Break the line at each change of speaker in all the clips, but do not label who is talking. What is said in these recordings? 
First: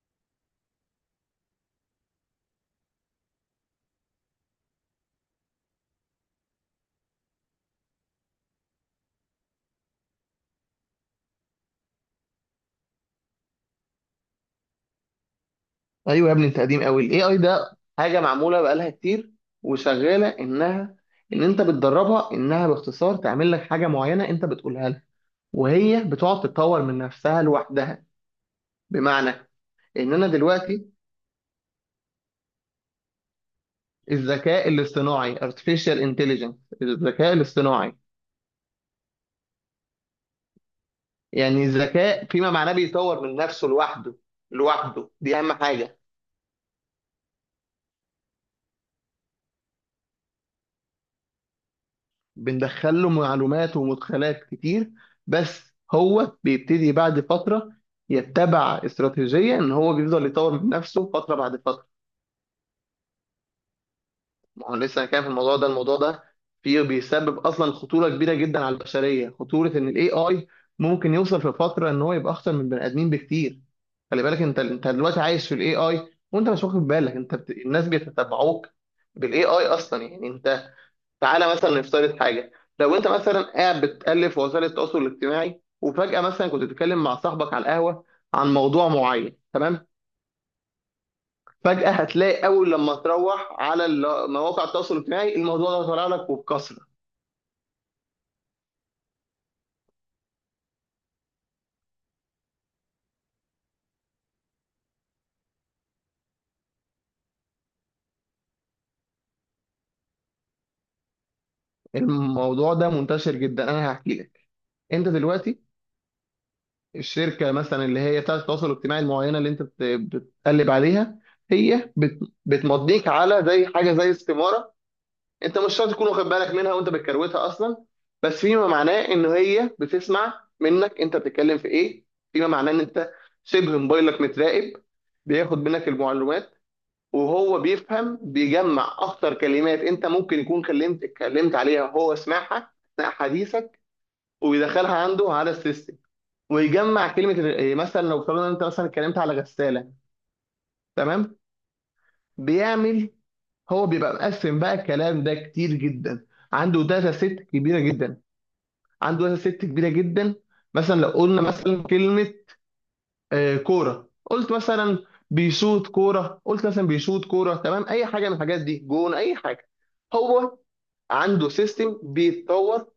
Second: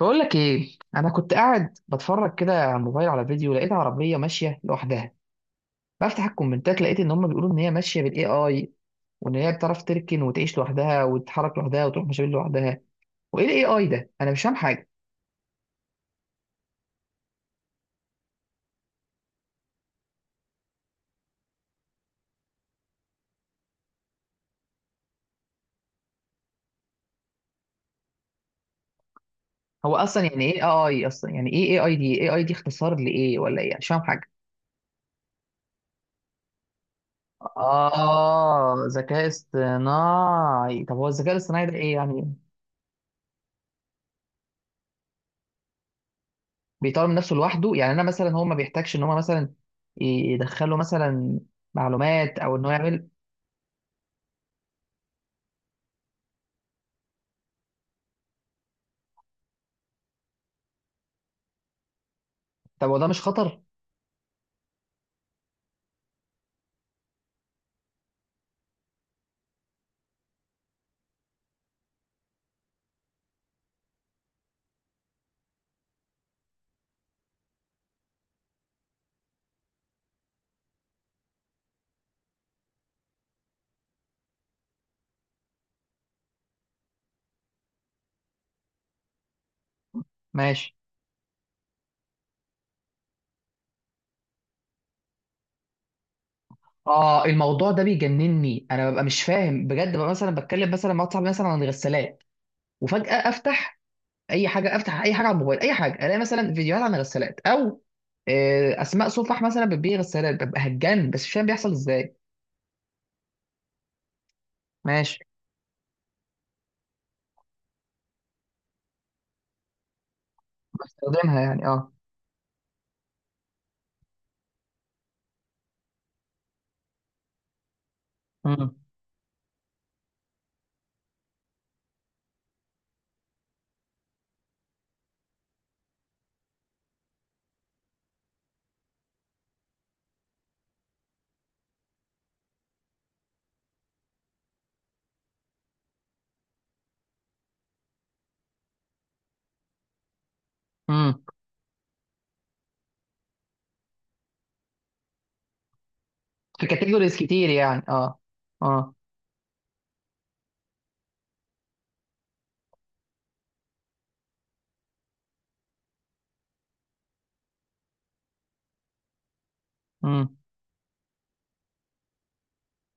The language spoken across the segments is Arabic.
بقول لك ايه. انا كنت قاعد بتفرج كده على الموبايل على فيديو، لقيت عربيه ماشيه لوحدها. بفتح الكومنتات، لقيت ان هم بيقولوا ان هي ماشيه بالاي اي، وان هي بتعرف تركن وتعيش لوحدها وتتحرك لوحدها وتروح مشاوير لوحدها. وايه الاي اي ده؟ انا مش فاهم حاجه.
ايوه يا ابني، انت قديم قوي. الاي اي ده حاجه معموله بقالها كتير وشغاله ان انت بتدربها انها باختصار تعمل لك حاجه معينه انت بتقولها لها، وهي بتقعد تتطور من نفسها لوحدها. بمعنى
هو
ان
اصلا
انا
يعني ايه
دلوقتي
اي؟ اصلا يعني ايه اي اي دي؟ اي اي دي اختصار لايه ولا ايه؟ مش فاهم حاجه.
الذكاء الاصطناعي artificial intelligence، الذكاء الاصطناعي.
اه، ذكاء اصطناعي. طب هو الذكاء
يعني
الاصطناعي ده ايه
الذكاء
يعني؟
فيما معناه بيطور من نفسه لوحده. لوحده دي اهم حاجه.
بيطور من نفسه لوحده يعني؟ انا مثلا هو ما بيحتاجش ان هو مثلا يدخله مثلا معلومات او انه
بندخل
يعمل؟
له معلومات ومدخلات كتير، بس هو بيبتدي بعد فترة يتبع استراتيجية إن هو بيفضل يطور من نفسه فترة بعد فترة.
طب وده مش خطر؟
ما هو لسه انا كان في الموضوع ده فيه، بيسبب أصلا خطورة كبيرة جدا على البشرية. خطورة إن ال AI ممكن يوصل في فترة إن هو يبقى أخطر من البني آدمين بكتير. خلي بالك أنت دلوقتي عايش في ال AI وأنت مش واخد بالك. الناس بيتتبعوك بال AI. أصلا يعني انت، تعالى مثلا نفترض حاجه. لو انت مثلا قاعد بتالف في وسائل التواصل الاجتماعي، وفجاه مثلا كنت بتتكلم مع صاحبك على القهوه عن موضوع معين، تمام؟
ماشي.
فجاه هتلاقي اول لما تروح على مواقع التواصل الاجتماعي، الموضوع ده طالع لك وبكثره.
اه، الموضوع ده بيجنني. انا ببقى مش فاهم بجد. ببقى مثلا بتكلم مثلا مع واحد صاحبي مثلا عن الغسالات، وفجأة افتح اي حاجه، افتح اي حاجه على الموبايل، اي حاجه، الاقي مثلا فيديوهات عن الغسالات او اسماء صفح مثلا بتبيع غسالات. ببقى هتجنن بس مش فاهم بيحصل ازاي.
الموضوع ده منتشر جدا، انا هحكي لك. انت
ماشي.
دلوقتي الشركه مثلا اللي هي بتاعه التواصل الاجتماعي المعينه اللي انت بتقلب عليها،
بستخدمها يعني، اه.
هي بتمضيك على زي حاجه زي استماره. انت مش شرط تكون واخد بالك منها وانت بتكروتها اصلا، بس فيما
امم
معناه ان هي بتسمع منك انت بتتكلم في ايه. فيما معناه ان انت شبه موبايلك متراقب، بياخد منك المعلومات. وهو بيفهم، بيجمع اكتر كلمات انت ممكن يكون اتكلمت عليها وهو سمعها اثناء حديثك، ويدخلها عنده على السيستم، ويجمع كلمه إيه، مثلا لو افترضنا انت مثلا اتكلمت على غساله،
امم
تمام؟ بيعمل، هو بيبقى مقسم بقى الكلام ده كتير جدا.
في
عنده داتا
كاتيجوريز
سيت
كتير
كبيره
يعني، اه.
جدا،
اه.
عنده مثلا ست كبيره جدا. مثلا لو قلنا مثلا كلمه آه، كوره، قلت مثلا بيشوط كوره، قلت مثلا بيشوط كوره، تمام؟ اي حاجه من الحاجات دي، جون، اي حاجه.
امم
هو عنده سيستم بيتطور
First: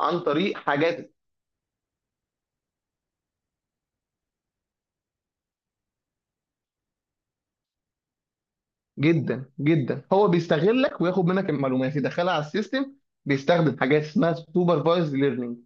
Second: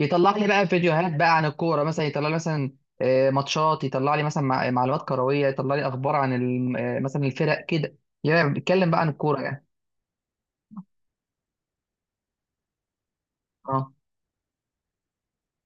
عن
لي
طريق
بقى فيديوهات
حاجات.
بقى عن الكوره مثلا، يطلع لي مثلا ماتشات، يطلع لي مثلا معلومات كرويه، يطلع لي اخبار عن مثلا الفرق كده يعني، بيتكلم بقى عن الكوره
جدا
يعني.
جدا هو بيستغلك وياخد منك المعلومات يدخلها على السيستم. بيستخدم
اه.
حاجات اسمها سوبرفايزد ليرنينج،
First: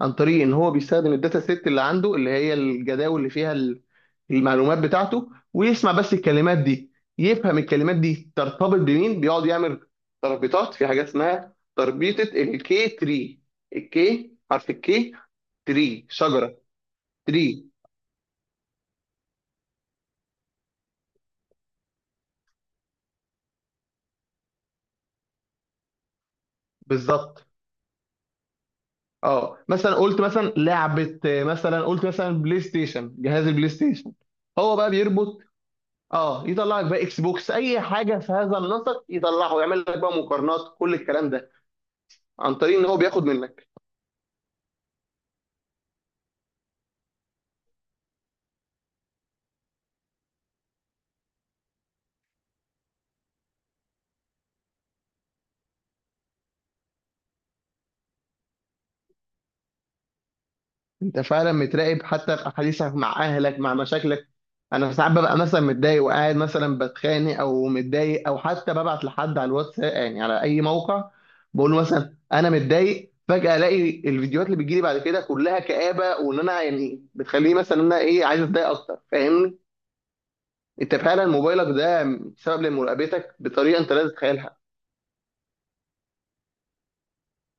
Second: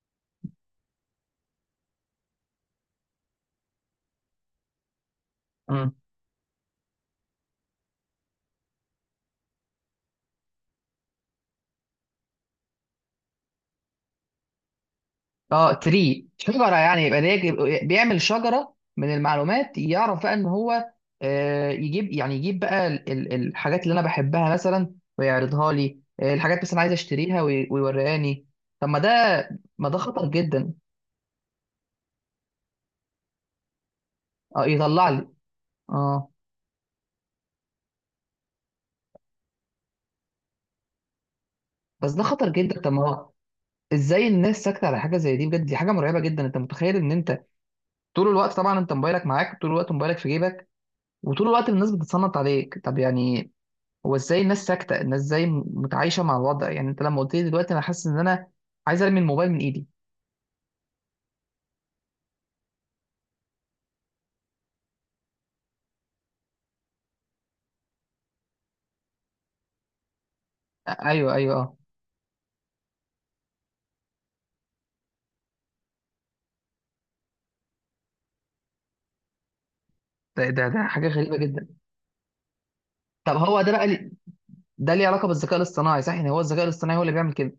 عن طريق ان هو بيستخدم الداتا سيت اللي عنده، اللي هي الجداول اللي فيها المعلومات بتاعته،
مم.
ويسمع بس الكلمات دي، يفهم الكلمات دي ترتبط بمين. بيقعد يعمل تربيطات في حاجات اسمها تربيطة الكي تري. الكي حرف الكي.
اه،
تري
تري
شجرة.
شجره يعني.
تري.
بيعمل شجره من المعلومات، يعرف بقى ان هو يجيب، يعني يجيب بقى الحاجات اللي انا بحبها مثلا ويعرضها لي، الحاجات مثلا عايز اشتريها
بالظبط.
ويوريهاني. طب ما ده،
اه
ما
مثلا
ده
قلت
خطر
مثلا
جدا.
لعبة آه، مثلا قلت مثلا بلاي ستيشن، جهاز البلاي ستيشن.
اه،
هو بقى
يطلع لي.
بيربط.
اه،
اه يطلع لك بقى اكس بوكس، اي حاجة في هذا النسق يطلعه، يعمل لك بقى مقارنات، كل الكلام ده
بس ده خطر
عن طريق
جدا.
ان
طب
هو
ما
بياخد
هو
منك.
ازاي الناس ساكته على حاجه زي دي؟ بجد دي حاجه مرعبه جدا. انت متخيل ان انت طول الوقت، طبعا انت موبايلك معاك طول الوقت، موبايلك في جيبك وطول الوقت الناس بتتصنت عليك؟ طب يعني هو ازاي الناس ساكته؟ الناس ازاي متعايشه مع الوضع؟ يعني انت لما قلت لي دلوقتي، انا حاسس ان انا عايز ارمي الموبايل من ايدي.
انت فعلا متراقب حتى في احاديثك مع اهلك، مع مشاكلك. انا ساعات ببقى مثلا متضايق وقاعد مثلا بتخانق او متضايق، او حتى ببعت لحد على الواتس يعني على اي موقع،
ايوه ايوه،
بقول
اه.
له مثلا انا متضايق. فجأة الاقي الفيديوهات اللي بتجيلي بعد كده كلها كآبة، وان انا يعني بتخليني مثلا ان انا ايه عايز اتضايق اكتر، فاهمني؟
ده
انت
حاجه
فعلا
غريبه
موبايلك
جدا.
ده سبب
طب
لمراقبتك
هو ده
بطريقة
بقى
انت لا
لي-
تتخيلها.
ده ليه علاقه بالذكاء الاصطناعي صح؟ يعني هو الذكاء الاصطناعي هو اللي بيعمل كده؟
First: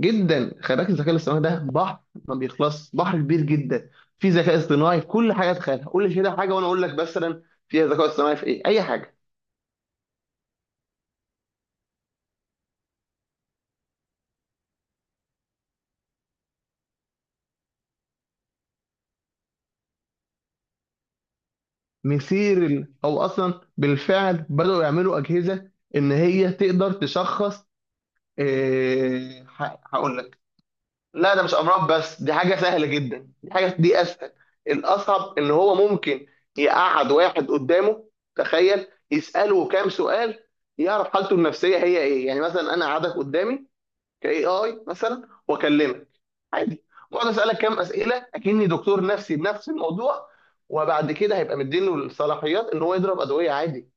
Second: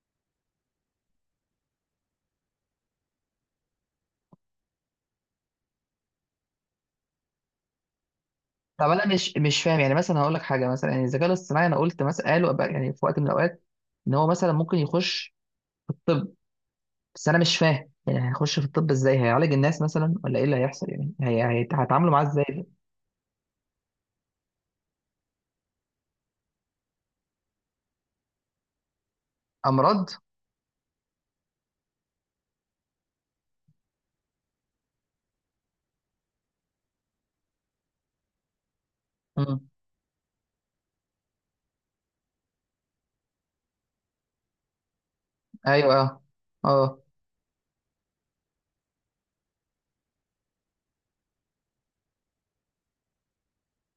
جدا، خلي بالك الذكاء الاصطناعي ده بحر، ما بيخلص، بحر كبير جدا. في ذكاء اصطناعي في كل حاجه تخيلها، قول لي كده حاجه وانا اقول لك مثلا فيها ذكاء اصطناعي في ايه، اي
طب انا
حاجه.
مش فاهم يعني. مثلا هقول لك حاجه، مثلا يعني الذكاء الاصطناعي، انا قلت مثلا قالوا بقى يعني في وقت من الاوقات ان هو مثلا ممكن يخش في الطب، بس انا مش فاهم يعني هيخش في الطب ازاي؟ هيعالج الناس مثلا ولا ايه اللي هيحصل؟ يعني هيتعاملوا معاه ازاي ده؟
مثير او اصلا بالفعل بداوا يعملوا اجهزه ان هي تقدر تشخص. إيه هقول
امراض.
لك. لا ده مش امراض بس، دي حاجه سهله جدا، دي حاجه دي اسهل. الاصعب ان هو ممكن يقعد واحد قدامه، تخيل، يساله
امم
كام سؤال، يعرف حالته النفسيه هي ايه. يعني مثلا انا قعدك قدامي كاي اي مثلا
ايوه،
واكلمك
اه.
عادي،
اه.
واقعد اسالك كام اسئله اكني دكتور نفسي بنفس الموضوع، وبعد كده هيبقى مديله الصلاحيات ان هو يضرب ادويه عادي.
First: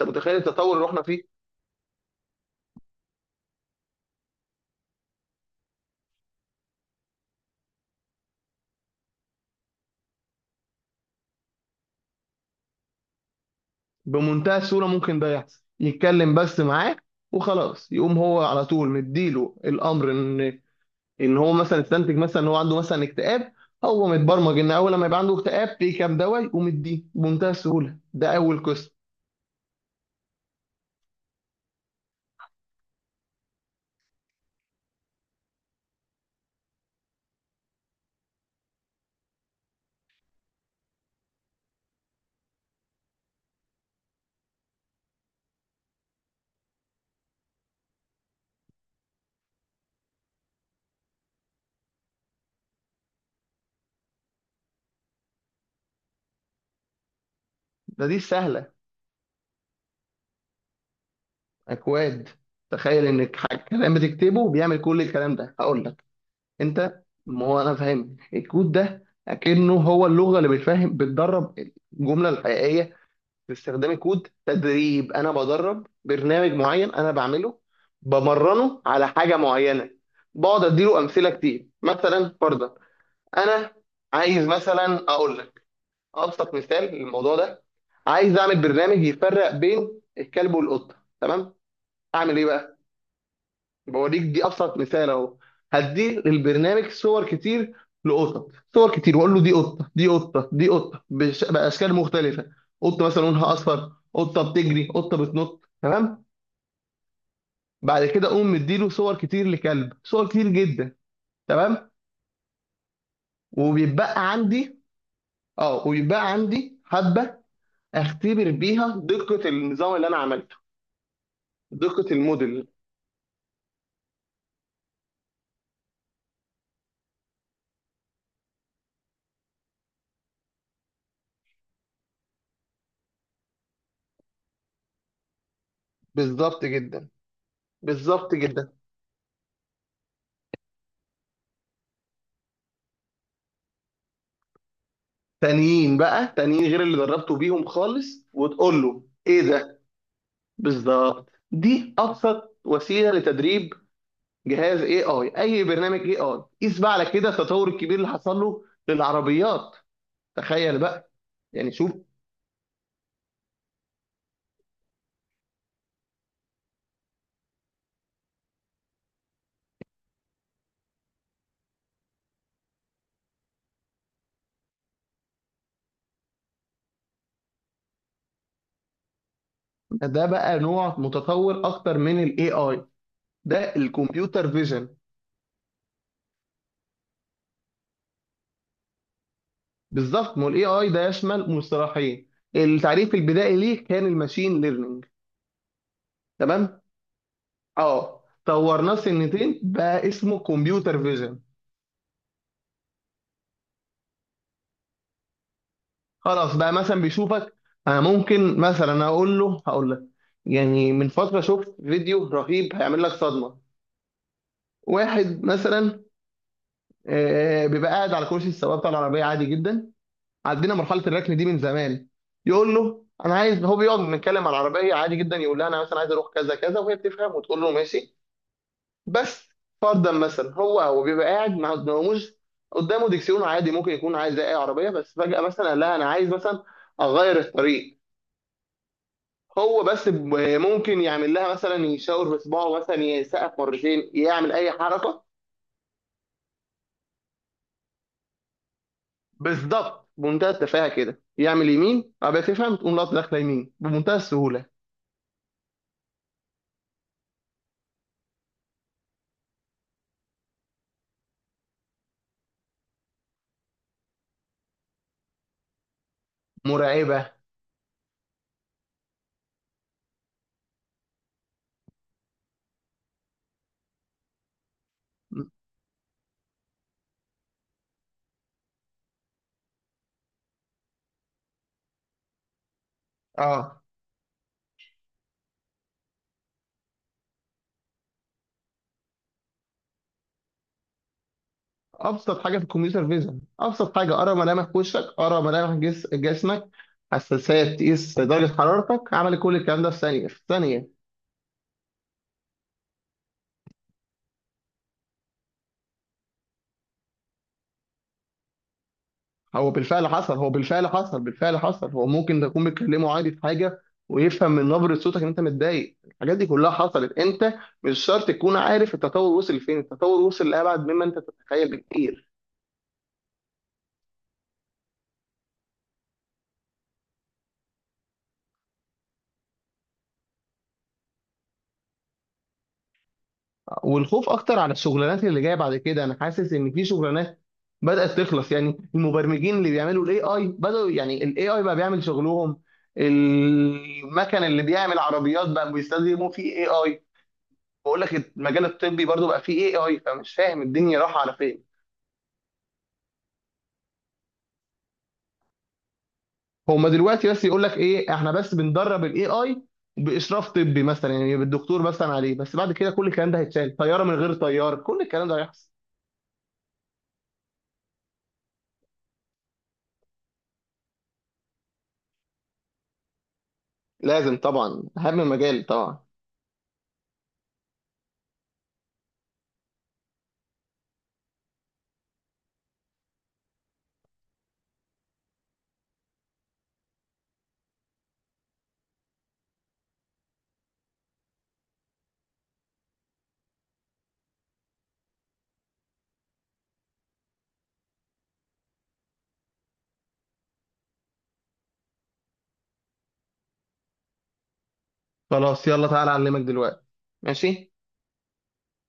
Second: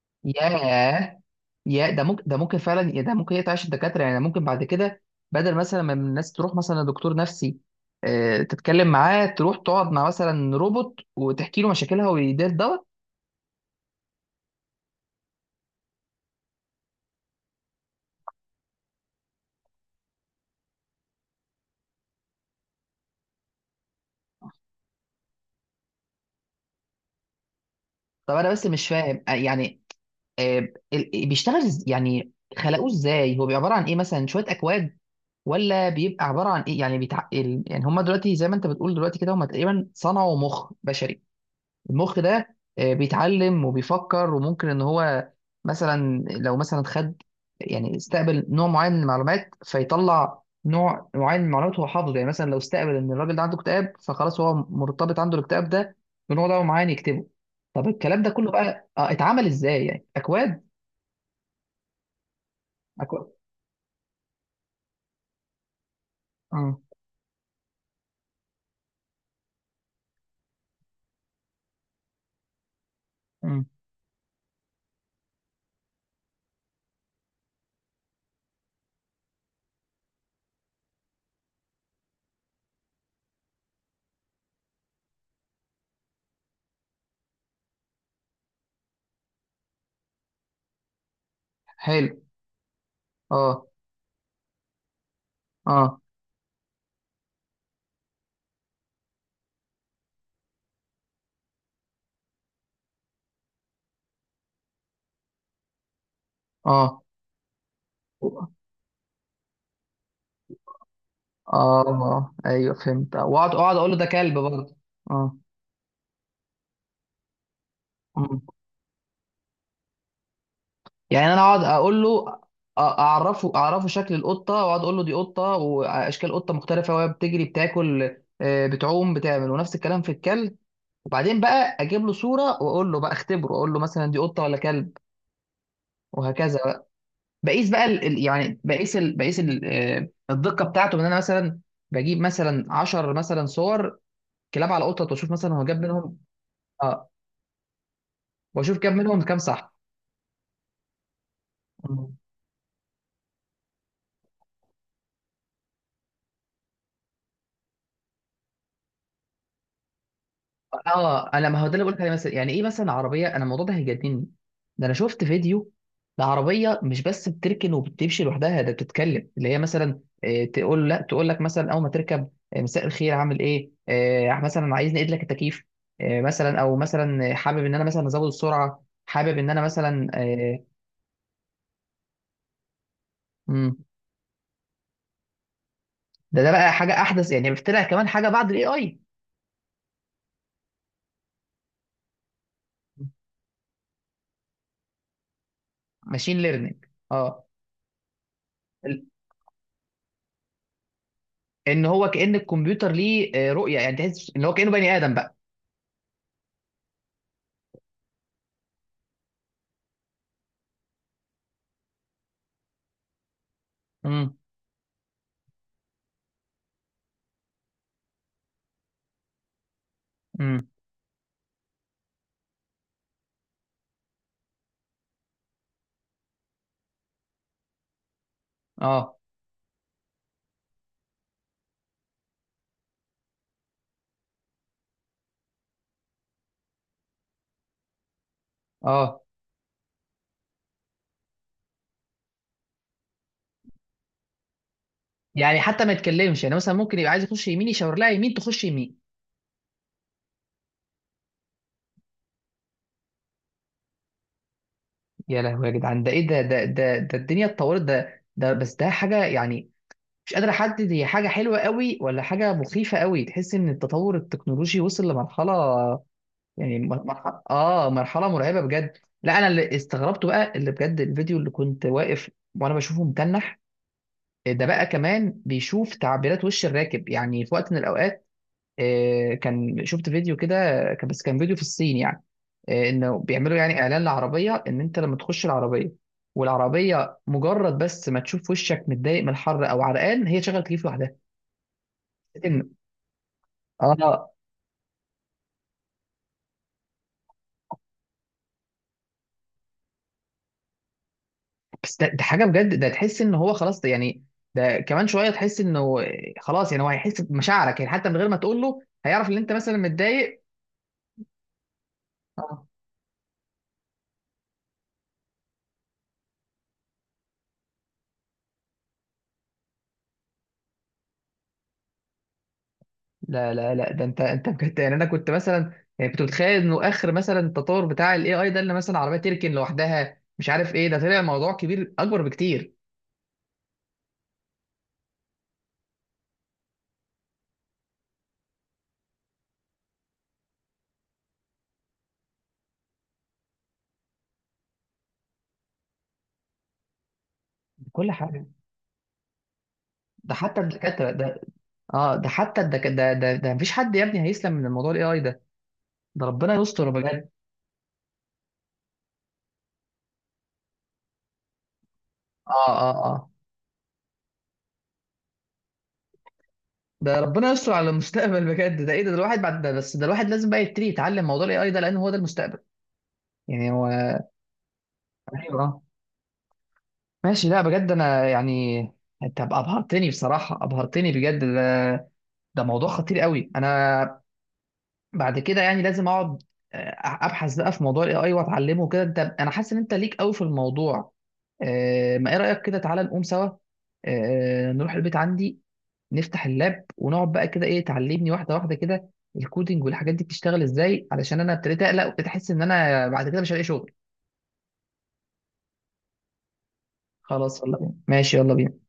انت متخيل التطور اللي احنا
ياه.
فيه؟
يا ده ممكن، ده ممكن فعلا. يا ده ممكن يقطع الدكاتره يعني. ممكن بعد كده بدل مثلا ما الناس تروح مثلا لدكتور نفسي تتكلم معاه، تروح تقعد مع مثلا روبوت وتحكي له مشاكلها ويدير دواء.
بمنتهى السهوله ممكن ده يحصل، يتكلم بس معاك وخلاص، يقوم هو على طول مديله الامر ان هو مثلا استنتج مثلا ان هو عنده مثلا اكتئاب. هو متبرمج ان اول لما يبقى عنده اكتئاب في كام دواء، يقوم يديه بمنتهى السهوله.
طب
ده
انا
اول
بس مش
قسم.
فاهم يعني بيشتغل يعني خلقوه ازاي؟ هو بيبقى عباره عن ايه؟ مثلا شويه اكواد ولا بيبقى عباره عن ايه؟ يعني يعني هم دلوقتي زي ما انت بتقول دلوقتي كده، هم تقريبا صنعوا مخ بشري. المخ ده بيتعلم وبيفكر وممكن ان هو مثلا لو مثلا خد، يعني استقبل نوع معين من المعلومات، فيطلع نوع معين من المعلومات. هو حافظه يعني. مثلا لو استقبل ان الراجل ده عنده اكتئاب، فخلاص هو مرتبط عنده الاكتئاب ده بنوع ده معين يكتبه. طب
ده دي
الكلام ده كله
سهله،
بقى، آه، اتعمل ازاي يعني؟ اكواد؟
اكواد. تخيل
اكواد.
انك كلام بتكتبه بيعمل كل الكلام ده، هقول لك.
امم
انت ما هو انا فاهم الكود ده اكنه هو اللغه اللي بتفهم، بتدرب الجمله الحقيقيه
امم
باستخدام الكود. تدريب، انا بدرب برنامج معين انا بعمله، بمرنه على حاجه معينه، بقعد اديله امثله كتير. مثلا فرضا انا عايز مثلا اقول لك ابسط مثال للموضوع ده، عايز اعمل برنامج يفرق بين الكلب والقطه، تمام؟
حلو.
اعمل ايه بقى؟
اه.
بوريك، دي ابسط مثال اهو.
اه.
هدي للبرنامج صور كتير لقطط، صور كتير، واقول له دي قطه دي قطه دي قطه، باشكال مختلفه. قطه مثلا لونها اصفر، قطه بتجري، قطه بتنط، تمام؟
اه.
بعد كده اقوم مديله صور كتير لكلب، صور كتير جدا،
اه.
تمام؟
ايوه فهمت. واقعد اقعد اقول له ده
وبيتبقى
كلب برضه.
عندي،
اه.
اه وبيتبقى عندي حبه،
مم.
اختبر بيها دقه النظام اللي انا عملته،
يعني انا اقعد اقول
دقه
له،
الموديل.
اعرفه، اعرفه شكل القطه، واقعد اقول له دي قطه، واشكال قطه مختلفه وهي بتجري، بتاكل، بتعوم، بتعمل، ونفس الكلام في الكلب. وبعدين بقى اجيب له صوره واقول له بقى اختبره، اقول له مثلا دي قطه ولا كلب، وهكذا
بالظبط
بقى.
جدا.
بقيس بقى
بالظبط
يعني
جدا.
بقيس بقيس الدقه بتاعته. ان انا مثلا بجيب مثلا 10 مثلا صور كلاب على قطط، واشوف مثلا هو جاب
تانيين
منهم،
بقى، تانيين غير اللي
اه،
دربته بيهم خالص،
واشوف
وتقول
جاب
له
منهم كام
ايه
صح.
ده. بالظبط، دي
مم.
ابسط وسيله لتدريب جهاز اي اي، اي برنامج اي اي. قيس بقى على كده التطور الكبير اللي حصل له للعربيات، تخيل بقى.
اه، انا ما هو
يعني
ده اللي
شوف،
بقولك عليه. مثلا يعني ايه مثلا عربيه؟ انا الموضوع ده هيجنني. ده انا شفت فيديو لعربيه مش بس بتركن وبتمشي لوحدها، ده بتتكلم. اللي هي مثلا تقول، لا تقول لك مثلا اول ما تركب مساء الخير، عامل ايه؟ مثلا عايز نقيد لك التكييف، مثلا، او مثلا حابب ان انا مثلا ازود السرعه، حابب ان انا مثلا،
ده بقى نوع متطور اكتر من الاي اي، ده
مم.
الكمبيوتر فيجن.
ده بقى حاجه احدث يعني، طلع كمان حاجه بعد الاي اي.
بالظبط، ما الاي اي ده يشمل مصطلحين. التعريف البدائي ليه كان الماشين ليرنينج،
ماشين
تمام؟
ليرنينج. اه.
اه طورناه، سنتين بقى اسمه كمبيوتر فيجن.
ان هو كأن الكمبيوتر ليه رؤية يعني، تحس ان هو كأنه بني آدم بقى.
خلاص بقى مثلا بيشوفك. انا ممكن مثلا اقول له، هقول لك. يعني من فتره شفت فيديو رهيب هيعمل لك صدمه.
امم
واحد مثلا آه، بيبقى قاعد على كرسي السواق بتاع العربيه عادي جدا.
امم
عدينا مرحله الركن دي من زمان. يقول له انا عايز، هو بيقعد بنتكلم على العربيه عادي جدا، يقول لها انا مثلا عايز اروح كذا كذا، وهي بتفهم وتقول له ماشي.
اه.
بس فرضا مثلا هو بيبقى قاعد، ما قداموش، قدامه دكسيون عادي، ممكن يكون عايز زي اي عربيه، بس فجاه مثلا قال لها انا عايز مثلا اغير الطريق.
اه.
هو بس ممكن يعمل لها مثلا يشاور بصباعه، مثلا يسقف مرتين، يعمل اي حركه.
يعني حتى ما يتكلمش يعني، مثلا ممكن يبقى عايز يخش يمين، يشاور لها يمين، تخش يمين.
بالظبط، بمنتهى التفاهه كده، يعمل يمين ابقى تفهم، تقوم لقطه داخله يمين بمنتهى السهوله.
يا لهوي يا جدعان، ده ايه ده الدنيا اتطورت. ده بس ده حاجة يعني مش قادر احدد هي حاجة حلوة قوي ولا حاجة مخيفة قوي. تحس ان التطور التكنولوجي وصل لمرحلة يعني
مرعبه،
مرحلة، اه، مرحلة مرعبة بجد. لا، انا اللي استغربته بقى، اللي بجد الفيديو اللي كنت واقف وانا بشوفه متنح، ده بقى كمان بيشوف تعبيرات وش الراكب. يعني في وقت من الاوقات كان شفت فيديو كده، بس كان فيديو في الصين يعني، انه بيعملوا يعني
اه.
اعلان لعربيه ان انت لما تخش العربيه، والعربيه مجرد بس ما تشوف وشك متضايق من الحر او عرقان، هي شغل تكييف لوحدها.
ابسط حاجه في
إن-
الكمبيوتر فيجن، ابسط حاجه،
اه.
ارى ملامح وشك، ارى ملامح جسمك، حساسيه تقيس درجه حرارتك، عمل كل الكلام ده في ثانيه، في ثانيه.
بس ده حاجه بجد. ده تحس ان هو خلاص ده يعني، ده كمان شويه تحس انه خلاص يعني، هو هيحس بمشاعرك يعني، حتى من غير ما تقول له هيعرف ان انت
هو
مثلا
بالفعل حصل،
متضايق.
هو بالفعل حصل. هو ممكن تكون بتكلمه عادي في حاجه ويفهم من نبره صوتك ان انت متضايق. الحاجات دي كلها حصلت، انت مش شرط تكون عارف التطور وصل لفين. التطور وصل لابعد مما انت تتخيل بكتير.
لا ده انت، انت بجد يعني. انا كنت مثلا يعني كنت متخيل انه اخر مثلا التطور بتاع الاي اي ده اللي مثلا عربيه تركن لوحدها، مش عارف ايه، ده طلع موضوع كبير اكبر بكتير.
والخوف اكتر على الشغلانات اللي جايه بعد كده، انا حاسس ان في شغلانات بدات تخلص. يعني المبرمجين اللي بيعملوا الاي اي، بداوا، يعني الاي اي بقى بيعمل شغلهم. المكن اللي بيعمل عربيات بقى بيستخدموا فيه اي اي. بقول
كل
لك
حاجه.
المجال الطبي برضو بقى فيه اي اي،
ده
فمش
حتى
فاهم الدنيا
الدكاتره
رايحه على
ده،
فين.
اه، ده حتى ده مفيش حد يا ابني هيسلم من الموضوع الاي اي ده. ده ربنا
هما
يستر بجد.
دلوقتي بس يقول لك ايه، احنا بس بندرب الاي اي باشراف طبي مثلا، يعني بالدكتور مثلا عليه.
اه.
بس بعد
اه.
كده كل
اه.
الكلام ده هيتشال، طياره من غير طيار، كل الكلام ده هيحصل.
ده ربنا يستر على المستقبل بجد. ده ايه ده؟ الواحد بعد ده، بس ده الواحد لازم بقى يبتدي يتعلم موضوع الاي اي ده، لان هو ده المستقبل يعني. هو
لازم طبعا، اهم
ايوه.
مجال طبعا.
ماشي. لا بجد انا يعني، انت ابهرتني بصراحه، ابهرتني بجد. ده موضوع خطير قوي. انا بعد كده يعني لازم اقعد ابحث بقى في موضوع الاي اي واتعلمه كده. انت انا حاسس ان انت ليك قوي في الموضوع. ما ايه رايك كده تعالى نقوم سوا نروح البيت عندي، نفتح اللاب ونقعد بقى كده، ايه تعلمني واحده واحده كده الكودينج والحاجات دي بتشتغل ازاي، علشان انا ابتديت اقلق وابتديت احس ان انا بعد كده مش هلاقي شغل.
خلاص يلا تعالى اعلمك دلوقتي.
خلاص
ماشي.
يلا بينا. ماشي يلا بينا.